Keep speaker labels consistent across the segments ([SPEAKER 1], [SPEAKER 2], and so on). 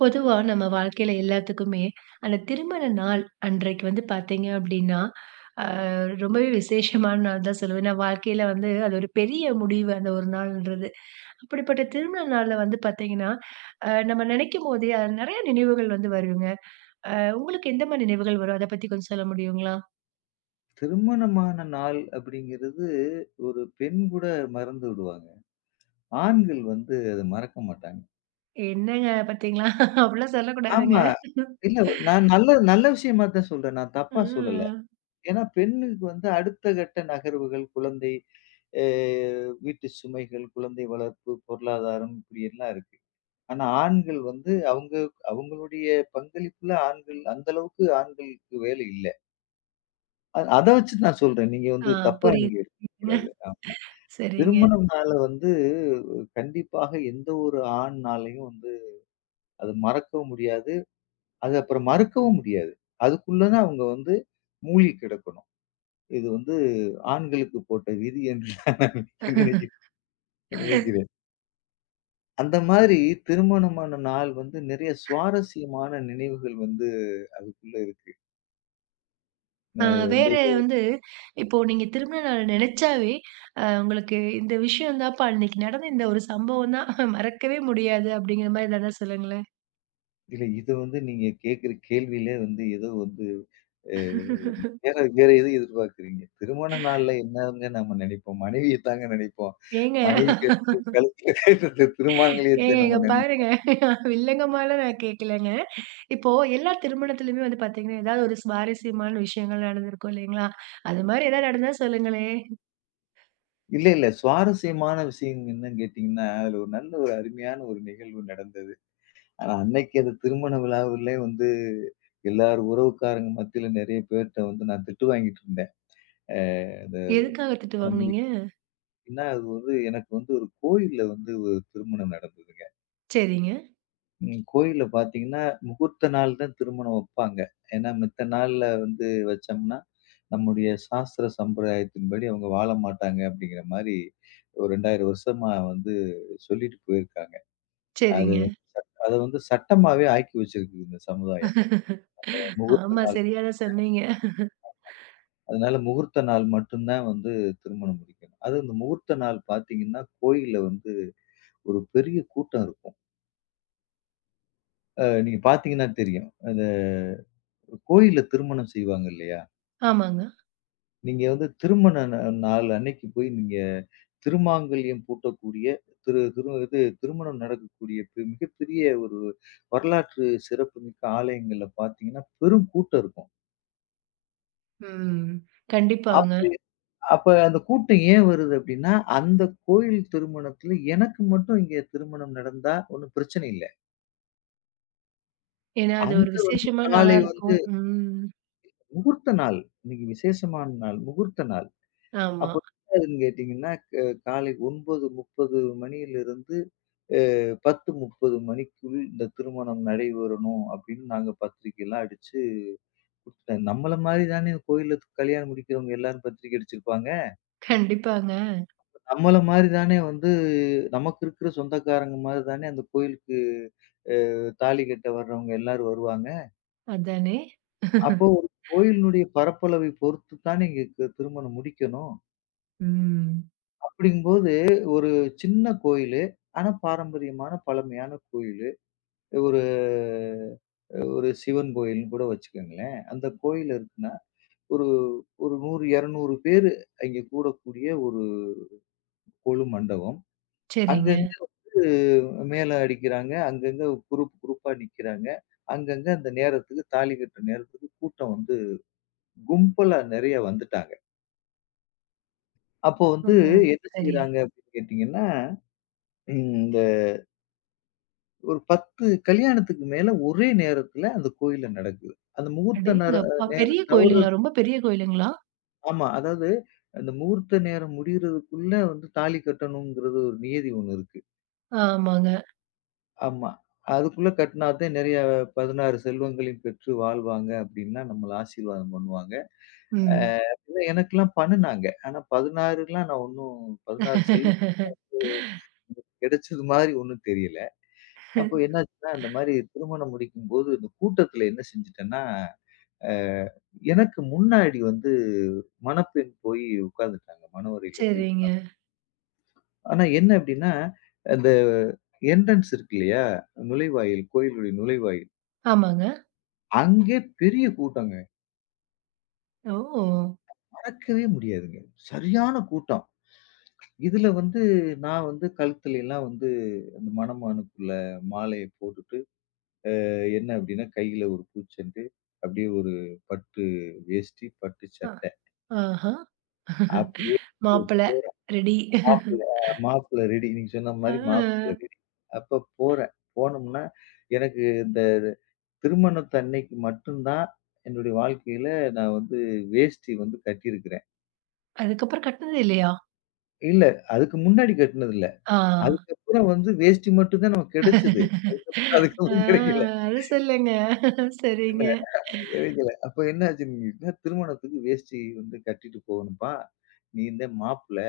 [SPEAKER 1] பொதுவா நம்ம வாழ்க்கையில எல்லாத்துக்குமே, அந்த திருமண நாள் அன்றைக்கு பார்த்தீங்க அப்டின்னா, அ ரொம்பவே விசேஷமான நாள் தான் சொல்லுவேன். ஏன்னா வாழ்க்கையில அது ஒரு பெரிய முடிவு அந்த ஒரு நாள்ன்றது. அப்படிப்பட்ட திருமண நாள்ல பார்த்தீங்கன்னா, நம்ம நினைக்கும்போதே நெறைய நினைவுகள் வருங்க. உங்களுக்கு எந்த மாரி நினைவுகள் வரும்? அத பத்தி கொஞ்சம் சொல்ல முடியுங்களா?
[SPEAKER 2] திருமணமான நாள் அப்படிங்கிறது ஒரு பெண் கூட மறந்து விடுவாங்க. ஆண்கள் வந்து அத மறக்க மாட்டாங்க.
[SPEAKER 1] என்னங்க பார்த்தீங்களா? அப்படிலாம் சொல்லக்கூடாதுங்க.
[SPEAKER 2] ஆமா. இல்ல, நான் நல்ல நல்ல விஷயமா தான் சொல்றேன். நான் தப்பா சொல்லல.
[SPEAKER 1] ம்.
[SPEAKER 2] ஏன்னா பெண்ணுக்கு வந்து அடுத்த கட்ட நகர்வுகள், குழந்தை, அ வீட்டு சுமைகள், குழந்தை வளர்ப்பு, பொருளாதாரம் இப்படி எல்லாம் இருக்கு. ஆனா ஆண்கள் வந்து அவங்களுடைய பங்களிப்புல ஆண்கள் அந்த அளவுக்கு ஆண்களுக்கு வேலை இல்ல. அத வச்சு நான் சொல்றேன். நீங்க
[SPEAKER 1] ஆ,
[SPEAKER 2] வந்து தப்பா நீங்க எடுத்துக்க
[SPEAKER 1] புரியுதுங்க.
[SPEAKER 2] கூடாது.
[SPEAKER 1] சரிங்க.
[SPEAKER 2] திருமணம் நாள வந்து கண்டிப்பாக எந்த ஒரு ஆண்னாலயும் வந்து அது மறக்கவும் முடியாது. அது அப்புறம் மறுக்கவும் முடியாது. அதுக்குள்ளதான் அவங்க வந்து மூழ்கி கிடக்கணும். இது வந்து ஆண்களுக்கு போட்ட விதி என்று நான் நினைக்கிறேன் நினைக்கிறேன். அந்த மாதிரி திருமணமான நாள் வந்து நிறைய சுவாரஸ்யமான நினைவுகள் வந்து அதுக்குள்ள இருக்கு.
[SPEAKER 1] ஆ,
[SPEAKER 2] அது வந்து
[SPEAKER 1] வேற வந்து, இப்போ நீங்க திரும்ப நாள் நெனச்சாவே, உங்களுக்கு இந்த விஷயம் தான்ப்பா, அன்னைக்கு நடந்த இந்த ஒரு சம்பவம் தான் மறக்கவே முடியாது அப்படிங்கிற மாரி எதனா சொல்லுங்களேன்.
[SPEAKER 2] இல்ல. இது வந்து நீங்க கேட்கிற கேள்வியிலே வந்து ஏதோ வந்து அ வேற வேற எதுவும் எதிர்பார்க்கிறீங்க. திருமண நாள்ல என்னங்க நம்ம நினைப்போம்? மனைவிய தாங்க நினைப்போம்.
[SPEAKER 1] ஏங்க,
[SPEAKER 2] மனைவி கழுத்துல கட்டுற திருமாங்கல்யத்தை
[SPEAKER 1] இங்க
[SPEAKER 2] நம்ம நினை
[SPEAKER 1] பாருங்க. வில்லங்கமாலாம் நான் கேட்கலங்க. இப்போ எல்லா திருமணத்திலுமே பாத்தீங்கன்னா, ஏதாவது ஒரு சுவாரஸ்யமான விஷயங்கள் நடந்திருக்கும் இல்லைங்களா? அது மாரி ஏதாவது நடந்தா சொல்லுங்களேன்.
[SPEAKER 2] இல்ல, இல்ல. சுவாரஸ்யமான விஷயம் என்னன்னு கேட்டீங்கன்னா, அதுல ஒரு நல்ல ஒரு அருமையான ஒரு நிகழ்வு நடந்தது. ஆனா அன்னைக்கு அந்த திருமண விழாவிலே வந்து எல்லார் உறவுக்காரங்க மத்தியில நெறைய பேர்ட்ட வந்து நான் திட்டு வாங்கிட்டு இருந்தேன். அ
[SPEAKER 1] எதுக்காக திட்டு
[SPEAKER 2] இந்த
[SPEAKER 1] வாங்குனீங்க?
[SPEAKER 2] பார்த்தீங்கன்னா, அது வந்து எனக்கு வந்து ஒரு கோயில்ல வந்து ஒரு திருமணம் நடந்ததுங்க.
[SPEAKER 1] சரிங்க,
[SPEAKER 2] ம், கோயில்ல பார்த்தீங்கன்னா, முகூர்த்த நாள் தான் திருமணம் வப்பாங்க. ஏன்னா, மித்த நாள்ல வந்து வச்சோம்னா, நம்முடைய சாஸ்திர சம்பிரதாயத்தின்படி அவங்க வாழ மாட்டாங்க அப்படிங்கிற மாரி ஒரு 2000 வருஷமா வந்து சொல்லிட்டு போயிருக்காங்க. அது
[SPEAKER 1] சரிங்க.
[SPEAKER 2] வந்து அத வந்து சட்டமாவே ஆக்கி வச்சிருக்கு இந்த சமுதாயம். முகூர்த்த
[SPEAKER 1] ஆமா,
[SPEAKER 2] நாள்.
[SPEAKER 1] சரியா தான் சொன்னீங்க.
[SPEAKER 2] அதனால முகூர்த்த நாள் மட்டும் தான் வந்து திருமணம் முடிக்கணும். அதுவும் இந்த முகூர்த்த நாள் பார்த்தீங்கன்னா, கோயில்ல வந்து ஒரு பெரிய கூட்டம் இருக்கும். நீங்க பார்த்தீங்கன்னா தெரியும். அந்த கோயில்ல திருமணம் செய்வாங்க இல்லையா?
[SPEAKER 1] ஆமாங்க.
[SPEAKER 2] நீங்க வந்து திருமண நா நாள் அன்னைக்கு போய் நீங்க திருமாங்கல்யம் பூட்டக்கூடிய திரு திரு இது திருமணம் நடக்கக்கூடிய மிகப்பெரிய ஒரு வரலாற்று சிறப்புமிக்க ஆலயங்கள்ல பார்த்தீங்கன்னா, பெரும் கூட்டம் இருக்கும்.
[SPEAKER 1] ம்.
[SPEAKER 2] அப்ப
[SPEAKER 1] கண்டிப்பாங்க.
[SPEAKER 2] அப்ப அந்த கூட்டம் ஏன் வருது அப்படின்னா, அந்த கோயில் திருமணத்துல எனக்கு மட்டும் இங்க திருமணம் நடந்தா ஒண்ணும் பிரச்சனை இல்ல.
[SPEAKER 1] ஏன்னா, அது ஒரு
[SPEAKER 2] அந்த வந்து
[SPEAKER 1] விசேஷமான நாளா
[SPEAKER 2] காலை வந்து
[SPEAKER 1] இருக்கும். ம்.
[SPEAKER 2] முகூர்த்த நாள். இன்னைக்கு விசேஷமான நாள். முகூர்த்த நாள்.
[SPEAKER 1] ஆமா.
[SPEAKER 2] அப்போ என்னாகுதுன்னு கேட்டீங்கன்னா, காலை 9:30 மணியிலிருந்து அ 10:30 மணிக்குள் இந்த திருமணம் நடைபெறணும் அப்படின்னு நாங்க பத்திரிக்கைலாம் அடிச்சு குடுத்துட்டேன். நம்மள மாரி தானே கோயில்ல கல்யாணம் முடிக்கிறவங்க எல்லாரும் பத்திரிக்கை அடிச்சிருப்பாங்க.
[SPEAKER 1] கண்டிப்பாங்க.
[SPEAKER 2] நம்மள மாரி தானே வந்து நமக்கு இருக்கிற சொந்தக்காரங்க மாரி தானே அந்த கோயிலுக்கு அ தாலி கட்ட வர்றவங்க எல்லாரும் வருவாங்க.
[SPEAKER 1] அதானே!
[SPEAKER 2] அப்போ ஒரு கோயிலினுடைய பரப்பளவை பொறுத்து தானே இங்க திருமணம் முடிக்கணும்.
[SPEAKER 1] ம்.
[SPEAKER 2] அப்படிங்கும்போது, ஒரு சின்ன கோயிலு. ஆனா பாரம்பரியமான, பழமையான கோயிலு. ஒரு ஒரு சிவன் கோயில்ன்னு கூட வச்சுக்கங்களேன். அந்த கோயில் இருக்குன்னா, ஒரு ஒரு 100, 200 பேரு அங்கே கூடக்கூடிய ஒரு கொலு மண்டபம்.
[SPEAKER 1] சரிங்க.
[SPEAKER 2] அங்கங்க வந்து மேளம் அடிக்கிறாங்க. அங்கங்க குரூப் குரூப்பா நிக்கிறாங்க. அங்கங்க அந்த நேரத்துக்கு தாலி கட்டுற நேரத்துக்கு கூட்டம் வந்து கும்பலா நெறைய வந்துட்டாங்க. அப்போ வந்து
[SPEAKER 1] ஓஹோ!
[SPEAKER 2] என்ன
[SPEAKER 1] சரி.
[SPEAKER 2] செய்றாங்க அப்படின்னு கேட்டீங்கன்னா, இந்த ஒரு 10 கல்யாணத்துக்கு மேல ஒரே நேரத்துல அந்த கோயில்ல நடக்குது. அந்த முகூர்த்த
[SPEAKER 1] அடேங்கப்பா! பெரிய
[SPEAKER 2] நேரம்
[SPEAKER 1] கோயிலுங்களா?
[SPEAKER 2] தவறது.
[SPEAKER 1] ரொம்ப பெரிய கோயிலுங்களா?
[SPEAKER 2] ஆமா. அதாவது அந்த முகூர்த்த நேரம் முடியறதுக்குள்ள வந்து தாலி கட்டணுங்கிறது ஒரு நியதி ஒண்ணு இருக்கு.
[SPEAKER 1] ஆமாங்க.
[SPEAKER 2] ஆமா. அதுக்குள்ள கட்டினா தான் நெறைய 16 செல்வங்களையும் பெற்று வாழ்வாங்க அப்டின்லாம் நம்மள ஆசீர்வாதம் பண்ணுவாங்க. அ
[SPEAKER 1] ம்.
[SPEAKER 2] இல்ல எனக்கெல்லாம் பண்ணுனாங்க. ஆனா 16லாம் நான் ஒண்ணும் 16 செல்வம் கிடைச்சது மாரி ஒண்ணும் தெரியல. அப்போ என்னாச்சுன்னா, இந்த மாரி திருமணம் முடிக்கும்போது இந்த கூட்டத்துல என்ன செஞ்சுட்டேன்னா அ எனக்கு முன்னாடி வந்து மணப்பெண் போய் உட்கார்ந்துட்டாங்க. மணவறையில போய் உட்கார்
[SPEAKER 1] சரிங்க.
[SPEAKER 2] ஆனா என்ன அப்டின்னா, அந்த என்ட்ரன்ஸ் இருக்கு இல்லையா? நுழைவாயில், கோயிலுடைய நுழைவாயில்.
[SPEAKER 1] ஆமாங்க.
[SPEAKER 2] அங்கே பெரிய கூட்டங்க.
[SPEAKER 1] ஓ!
[SPEAKER 2] நடக்கவே முடியாதுங்க. சரியான கூட்டம். இதுல வந்து நான் வந்து கழுத்துலலாம் வந்து அந்த மணமகனுக்குள்ள மாலைய போட்டுட்டு, என்ன அப்டின்னா கையில ஒரு பூச்செண்டு, அப்டியே ஒரு பட்டு வேஷ்டி, பட்டு
[SPEAKER 1] அ,
[SPEAKER 2] சட்டை.
[SPEAKER 1] ஆஹா!
[SPEAKER 2] அப்டியே
[SPEAKER 1] மாப்பிள ரெடி.
[SPEAKER 2] மாப்பிள்ளை மாப்பிள்ளை ரெடி. நீங்க சொன்ன மாரி மாப்பிள்ளை
[SPEAKER 1] ஆ,
[SPEAKER 2] ரெடி. அப்ப போறேன். போனோம்னா, எனக்கு இந்த திருமணத்து அன்னைக்கு மட்டும் தான் என்னுடைய வாழ்க்கையில நான் வந்து வேஷ்டி வந்து கட்டியிருக்கிறேன்.
[SPEAKER 1] அதுக்கப்புறம் கட்டுனது இல்லையா?
[SPEAKER 2] இல்ல, அதுக்கு முன்னாடி கட்டுனதில்ல.
[SPEAKER 1] ஆ.
[SPEAKER 2] அதுக்கப்புறம் வந்து வேஷ்டி மட்டும் தான் நமக்கு கிடைச்சது.
[SPEAKER 1] ஆ,
[SPEAKER 2] அதுக்கப்புறம் கிடைக்கல.
[SPEAKER 1] அது சொல்லுங்க.
[SPEAKER 2] என்ன
[SPEAKER 1] சரிங்க.
[SPEAKER 2] கிடைக்கல. அப்ப என்ன ஆச்சுன்னு கேட்டீங்கன்னா, திருமணத்துக்கு வேஷ்டி வந்து கட்டிட்டு போகணும்ப்பா. நீ இந்த மாப்பிள்ளை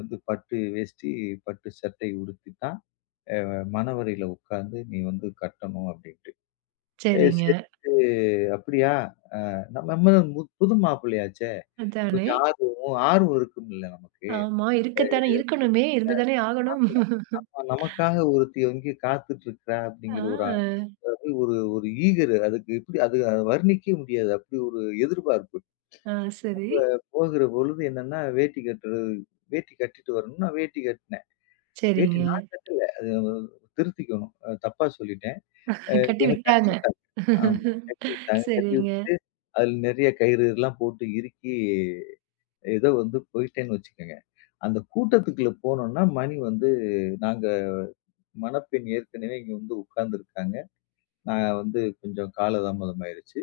[SPEAKER 2] வந்து பட்டு வேஷ்டி, பட்டு சட்டை உடுத்தி தான் மணவறையில உட்கார்ந்து நீ வந்து கட்டணும் அப்டின்ட்டு. ஏ
[SPEAKER 1] சரிங்க.
[SPEAKER 2] சரின்ட்டு அப்படியா? நம்ம நம்ம தான் புது மாப்பிள்ளையாச்சே!
[SPEAKER 1] அதானே!
[SPEAKER 2] கொஞ்சம் ஆர்வம் ஆர்வம் இருக்கும்ல நமக்கு.
[SPEAKER 1] ஆமா. இருக்கத்தானே இருக்கணுமே! இருந்து தானே ஆகணும்.
[SPEAKER 2] ஆமா, ஆமா. நமக்காக ஒருத்தி எங்கேயோ காத்துட்டு இருக்கிறா
[SPEAKER 1] ஆ,
[SPEAKER 2] அப்படிங்கிற ஒரு அதாவது ஒரு ஒரு ஈகர் அதுக்கு எப்படி அது வர்ணிக்கவே முடியாது. அப்படி ஒரு எதிர்பார்ப்பு.
[SPEAKER 1] ஆ, சரி.
[SPEAKER 2] போகிற பொழுது என்னன்னா வேட்டி கட்டுறது வேட்டி கட்டிட்டு வரணும்னா வேட்டி கட்டினேன். வேட்டி
[SPEAKER 1] சரிங்க.
[SPEAKER 2] நான் கட்டல. அது நம்ம திருத்திக்கணும். தப்பா சொல்லிட்டேன்.
[SPEAKER 1] கட்டி
[SPEAKER 2] எனக்கு கட்டி
[SPEAKER 1] விட்டாங்க.
[SPEAKER 2] விட்டாங்க. ஆமா. கட்டி விட்டாங்க. கட்டி
[SPEAKER 1] சரிங்க.
[SPEAKER 2] விட்டு அதில நெறைய கயிறுலாம் போட்டு இறுக்கி ஏதோ வந்து போயிட்டேன்னு வச்சுக்கங்க. அந்த கூட்டத்துக்குள்ள போனோம்னா மணி வந்து நாங்க மணப்பெண் ஏற்கனவே இங்க வந்து உட்கார்ந்துருக்காங்க. நான் வந்து கொஞ்சம் காலதாமதம் ஆயிருச்சு.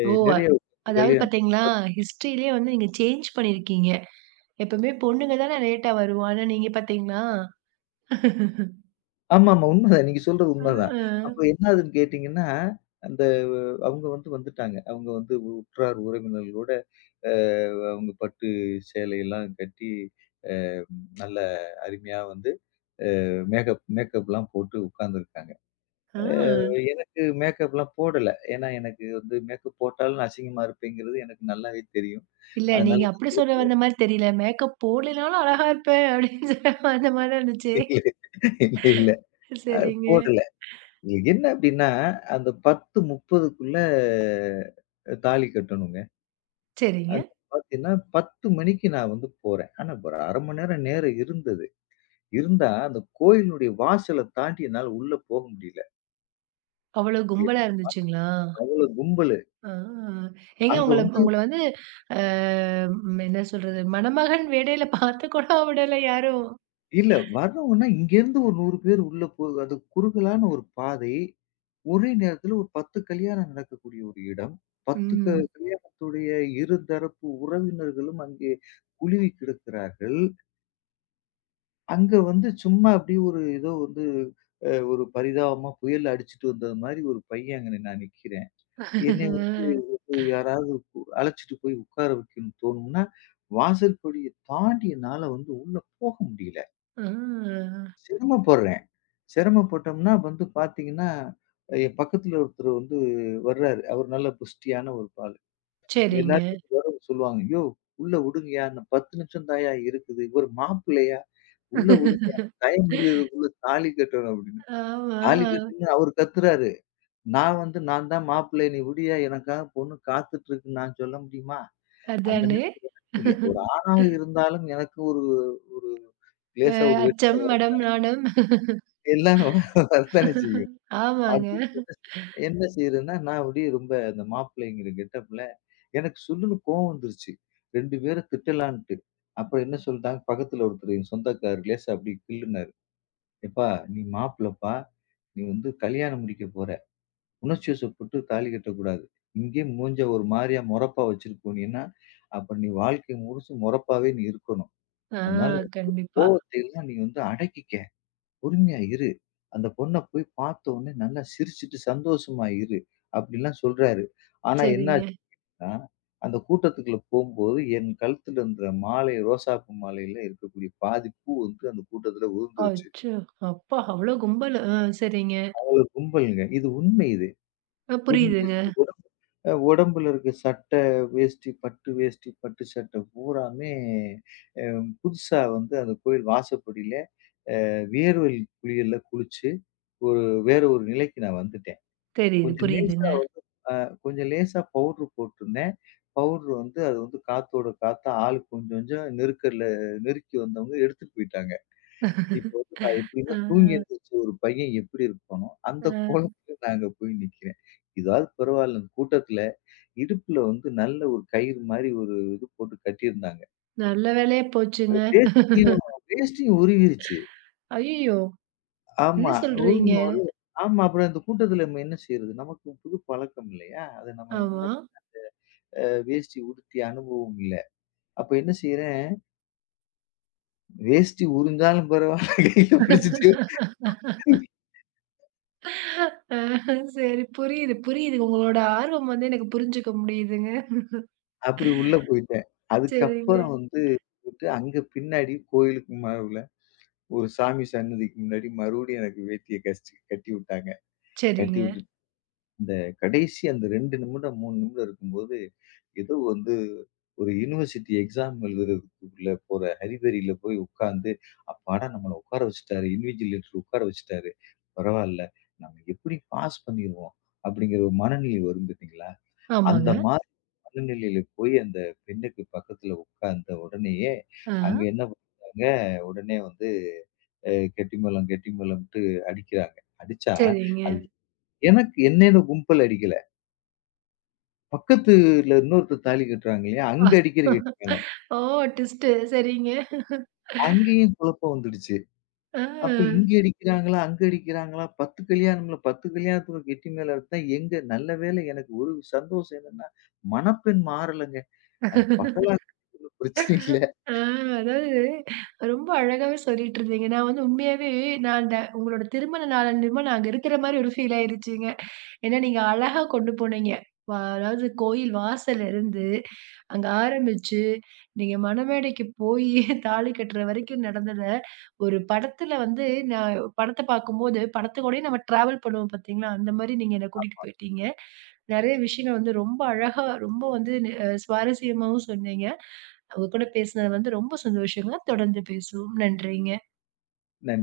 [SPEAKER 1] ஓ!
[SPEAKER 2] நெறைய
[SPEAKER 1] அதாவது
[SPEAKER 2] கல்யாணம்.
[SPEAKER 1] பார்த்தீங்களா, ஹிஸ்ட்ரிலயே நீங்க சேஞ்ச் பண்ணியிருக்கீங்க. எப்பவுமே பொண்ணுங்க தானே லேட்டா வருவோம். ஆனா நீங்க பார்த்தீங்களா?
[SPEAKER 2] ஆமாமா, உண்மதான். நீங்க சொல்றது உண்மதான்.
[SPEAKER 1] ஆ,
[SPEAKER 2] அப்ப என்ன ஆகுதுன்னு கேட்டீங்கன்னா, அந்த அவங்க வந்து வந்துட்டாங்க. அவங்க வந்து உற்றார் உறவினர்களோட அ அவங்க பட்டு சேலையெல்லாம் கட்டி, அ நல்ல அருமையா வந்து மேக்கப்லாம் போட்டு உட்கார்ந்துருக்காங்க.
[SPEAKER 1] ஆ.
[SPEAKER 2] அ எனக்கு மேக்கப்லாம் போடல. ஏன்னா எனக்கு வந்து மேக்கப் போட்டாலும் நான் அசிங்கமா இருப்பேங்கிறது எனக்கு நல்லாவே தெரியும்.
[SPEAKER 1] இல்ல,
[SPEAKER 2] அதனால
[SPEAKER 1] நீங்க அப்படி சொல்ல வந்த மாரி தெரியல. மேக்கப் போடலைனாலும் அழகா இருப்பேன் அப்படின்னு சொல்ல அந்த மாரி தான் இருந்துச்சு.
[SPEAKER 2] இல்ல, இல்ல. அ
[SPEAKER 1] சரிங்க.
[SPEAKER 2] போடல. என்ன அப்டின்னா, அந்த 10:30க்குள்ள தாலி கட்டணுங்க.
[SPEAKER 1] சரிங்க.
[SPEAKER 2] அது பார்த்தீங்கன்னா 10 மணிக்கு நான் வந்து போறேன். ஆனா ஒரு 1/2 மணி நேரம் நேரம் இருந்தது. இருந்தா அந்த கோயிலுடைய வாசல தாண்டி என்னால உள்ள போக முடியல.
[SPEAKER 1] அவ்வளோ கும்பலா இருந்துச்சுங்களா?
[SPEAKER 2] அவ்வளோ கும்பலு.
[SPEAKER 1] ஆ. ஏங்க,
[SPEAKER 2] அங்க
[SPEAKER 1] உங்கள
[SPEAKER 2] வந்து
[SPEAKER 1] உங்கள அ, ம், என்ன சொல்றது? மணமகன் வேடையில பார்த்து கூட விடல யாரும்.
[SPEAKER 2] இல்ல வர்றவங்கன்னா இங்கேருந்து ஒரு 100 பேர் உள்ள போ அது குறுகலான ஒரு பாதை. ஒரே நேரத்துல ஒரு 10 கல்யாணம் நடக்கக்கூடிய ஒரு இடம். 10 க ம்.
[SPEAKER 1] ம்.
[SPEAKER 2] கல்யாணத்துடைய இரு தரப்பு உறவினர்களும் அங்கே குழுவி கிடக்கிறார்கள். அங்க வந்து சும்மா அப்படியே ஒரு ஏதோ வந்து ஒரு பரிதாபமா புயல் அடிச்சுட்டு வந்தது மாரி ஒரு பையன் அங்க நான் நிக்கிறேன்.
[SPEAKER 1] ஆ.
[SPEAKER 2] என்னைய வந்து வந்து யாராவது அழைச்சிட்டு போய் உட்கார வைக்கணும்னு தோணும்னா, வாசல் படிய தாண்டி என்னால வந்து உள்ள போக முடியல.
[SPEAKER 1] ஆ.
[SPEAKER 2] சிரமப்படுறேன். சிரமப்பட்டோம்னா வந்து பார்த்தீங்கன்னா, என் பக்கத்துல ஒருத்தர் வந்து வர்றாரு. அவர் நல்ல புஷ்டியான ஒரு ஆளு.
[SPEAKER 1] சரிங்க.
[SPEAKER 2] எல்லாரும் வரவங்க சொல்லுவாங்க, "யோவ்! உள்ள விடுங்கயா. இன்னும் 10 நிமிஷம் தான்யா இருக்குது. இவரு மாப்பிள்ளையா, உள்ள விடுங்கயா. டைம் முடியறதுக்குள்ள தாலி கட்டணும்" அப்படின்னு.
[SPEAKER 1] ஆமா.
[SPEAKER 2] தாலி கட்டுங்கன்னு அவரு கத்துறாரு. நான் வந்து, "நான் தான் மாப்பிள்ளை. நீ விடுயா. எனக்காக பொண்ணு காத்துட்டு இருக்குன்னு நான் சொல்ல முடியுமா?" அந்த
[SPEAKER 1] அதானே.
[SPEAKER 2] நேரத்துல எனக்கு ஒரு ஆணாக இருந்தாலும் எனக்கு ஒரு ஒரு லேசா ஒரு
[SPEAKER 1] அச்சம்,
[SPEAKER 2] வெறுப்பு
[SPEAKER 1] மடம்,
[SPEAKER 2] தானே
[SPEAKER 1] நாணம்.
[SPEAKER 2] செய்யும். எல்லாமே வரத்தானே செய்யும்.
[SPEAKER 1] ஆமாங்க.
[SPEAKER 2] அப்படின்னு என்ன செய்றேன்னா, நான் அப்படியே ரொம்ப அந்த மாப்பிள்ளைங்கிற கெட்டப்ல எனக்கு சொல்லுன்னு கோவம் வந்துருச்சு. 2 பேர திட்டலான்ட்டு. அப்புறம் என்ன சொல்ட்டாங்க, பக்கத்துல ஒருத்தர் என் சொந்தக்காரரு லேசா அப்படி கிள்ளுனாரு. "எப்பா, நீ மாப்பிளப்பா, நீ வந்து கல்யாணம் முடிக்க போற. உணர்ச்சி வசப்பட்டு தாலி கட்டக்கூடாது. இங்கேயே மூஞ்ச ஒரு மாரியா மொறப்பா வச்சுட்டு போனீன்னா, அப்ப நீ வாழ்க்கை முழுசும் மொறப்பாவே நீ இருக்கணும்.
[SPEAKER 1] ஆ,
[SPEAKER 2] அதனால உன்
[SPEAKER 1] கண்டிப்பா.
[SPEAKER 2] கோவத்தை எல்லாம் நீ வந்து அடக்கிக்க. பொறுமையா இரு. அந்த பொண்ண போய் பார்த்த உடனே நல்லா சிரிச்சுட்டு சந்தோஷமா இரு." அப்படிலாம் சொல்றாரு. ஆனா
[SPEAKER 1] சரிங்க.
[SPEAKER 2] என்னாச்சுன்னா, அந்த கூட்டத்துக்குள்ள போம்போது என் கழுத்துல இருந்த மாலை ரோசாப்பூ மாலையில இருக்கக்கூடிய பாதி பூ வந்து அந்த கூட்டத்துல உதிர்ந்துருச்சு.
[SPEAKER 1] அச்சோ! அப்பா! அவ்ளோ கும்பல். ஆ, சரிங்க.
[SPEAKER 2] அவ்வளவு கும்பல்ங்க. இது உண்மை இது.
[SPEAKER 1] அ, புரியுதுங்க.
[SPEAKER 2] உதிர்ந்துருச்சு. உடம்புல இருக்க சட்டை, வேஷ்டி, பட்டு வேஷ்டி, பட்டு சட்டை பூராமே அ புதுசா வந்து அந்த கோயில் வாசப்படியில வேர்வை குளியல்ல குளிச்சு, ஒரு வேற ஒரு நிலைக்கு நான் வந்துட்டேன்.
[SPEAKER 1] தெரியுது,
[SPEAKER 2] கொஞ்சம் லேசா
[SPEAKER 1] புரியுதுங்க.
[SPEAKER 2] அ கொஞ்சம் லேசா பவுடர் போட்டிருந்தேன். பவுடர் வந்து அது வந்து காத்தோட காத்தா ஆள் கொஞ்சம் கொஞ்சம் நெருக்கல்ல நெருக்கி வந்தவங்க எடுத்துட்டு போயிட்டாங்க. இப்ப வந்து நான்
[SPEAKER 1] ஆ,
[SPEAKER 2] எப்படின்னா தூங்கி எந்திரிச்ச ஒரு பையன் எப்படி இருப்பானோ, அந்த
[SPEAKER 1] ஆ.
[SPEAKER 2] கோலத்துல நான் அங்க போய் நிக்கிறேன். இதாவது பரவாயில்ல கூட்டத்துல இடுப்புல வந்து நல்ல ஒரு கயிறு மாரி ஒரு இது போட்டு கட்டியிருந்தாங்க.
[SPEAKER 1] நல்ல வேலையா போச்சுங்க.
[SPEAKER 2] வேஷ்டியும் வேஷ்டியும் உருவிருச்சு.
[SPEAKER 1] ஐயய்யோ! என்ன
[SPEAKER 2] ஆமா.
[SPEAKER 1] சொல்றீங்க?
[SPEAKER 2] உருவின ஒரு ஆமா அப்புறம் இந்த கூட்டத்துல நம்ம என்ன செய்றது? நமக்கு புது பழக்கம் இல்லையா? அத நம்ம
[SPEAKER 1] ஆமா.
[SPEAKER 2] முன்ன வேஷ்டி உடுத்திய அனுபவம் இல்ல. அப்ப என்ன செய்றேன், வேஷ்டி உரிஞ்சாலும் பரவால்ல கையில பிடிச்சுட்டு
[SPEAKER 1] அ சரி, புரியுது, புரியுது. உங்களோட ஆர்வம் எனக்கு புரிஞ்சுக்க முடியுதுங்க.
[SPEAKER 2] அப்படி உள்ள போயிட்டேன்.
[SPEAKER 1] சரிங்க,
[SPEAKER 2] அதுக்கப்புறம் வந்து போயிட்டு அங்க பின்னாடி கோயிலுக்கு மருவுல ஒரு சாமி சன்னதிக்கு முன்னாடி மறுபடியும் எனக்கு வேட்டிய கஸ்ட் கட்டி விட்டாங்க. கட்டி
[SPEAKER 1] சரிங்க.
[SPEAKER 2] விட்டுட்டு இந்த கடைசி அந்த 2 நிமிடம், 3 நிமிடம் இருக்கும்போது ஏதோ வந்து ஒரு யுனிவர்சிட்டி எக்ஸாம் எழுதுறதுக்குள்ள போற ஹரிபரியில போய் உட்கார்ந்து, அப்பாடா! நம்மள உட்கார வச்சுட்டாரு. இன்விஜிலேட்டர் உட்கார வச்சுட்டாரு. பரவால்ல. நம்ம எப்படி பாஸ் பண்ணிருவோம். அப்படிங்கிற ஒரு மனநிலை வரும் பார்த்தீங்களா? அந்த
[SPEAKER 1] ஆமாங்க.
[SPEAKER 2] மாதிரி மனநிலையில போய் அந்த பெண்ணுக்கு பக்கத்துல உட்கார்ந்த உடனேயே,
[SPEAKER 1] ஆ.
[SPEAKER 2] அங்க என்ன பண்றாங்க, உடனே வந்து கெட்டிமலம், கெட்டிமலம்ன்ட்டு அடிக்கிறாங்க. அடிச்சா,
[SPEAKER 1] சரிங்க.
[SPEAKER 2] அது எனக்கு என்னைன்னு கும்பல் அடிக்கல. பக்கத்துல இன்னொருத்தர் தாலி கட்டுறாங்க இல்லையா?
[SPEAKER 1] ஆ,
[SPEAKER 2] அங்க அடிக்கிற கெட்டிமலம்.
[SPEAKER 1] ஓ! ட்விஸ்ட்டு. சரிங்க.
[SPEAKER 2] அங்கேயும் குழப்பம் வந்துடுச்சு. அப்ப
[SPEAKER 1] ஆ.
[SPEAKER 2] இங்க அடிக்கிறாங்களா? அங்க அடிக்கிறாங்களா? 10 கல்யாணத்துல கெட்டி மேல அடிச்சேன். எங்க நல்ல வேளை எனக்கு ஒரு சந்தோஷம் என்னன்னா, மணப்பெண் மாறலங்க. அது பகலா பிரச்சனை இல்ல.
[SPEAKER 1] ஆ, அதாவது ரொம்ப அழகாவே சொல்லிட்டு இருந்தீங்க. நான் உண்மையாவே நான் அந்த உங்களோட திருமண நாளன்னிலமா நான் அங்க இருக்கிற மாரி ஒரு ஃபீல் ஆயிருச்சுங்க. ஏன்னா நீங்க அழகா கொண்டு போனீங்க. அதாவது கோயில் வாசல்ல இருந்து அங்க ஆரம்பிச்சு, நீங்க மணமேடைக்கு போயி தாலி கட்டுற வரைக்கும் நடந்தத, ஒரு படத்துல நான் படத்த பார்க்கும்போது படத்து கூடயே நம்ம டிராவல் பண்ணுவோம் பார்த்தீங்களா? அந்த மாரி நீங்க என்ன கூட்டிட்டு போயிட்டீங்க. நெறைய விஷயங்கள் ரொம்ப அழகா, ரொம்ப வந்து நி அ சுவாரஸ்யமாவும் சொன்னீங்க. உங்க கூட பேசினது ரொம்ப சந்தோஷங்க. தொடர்ந்து பேசுவோம். நன்றிங்க.
[SPEAKER 2] நன்றி.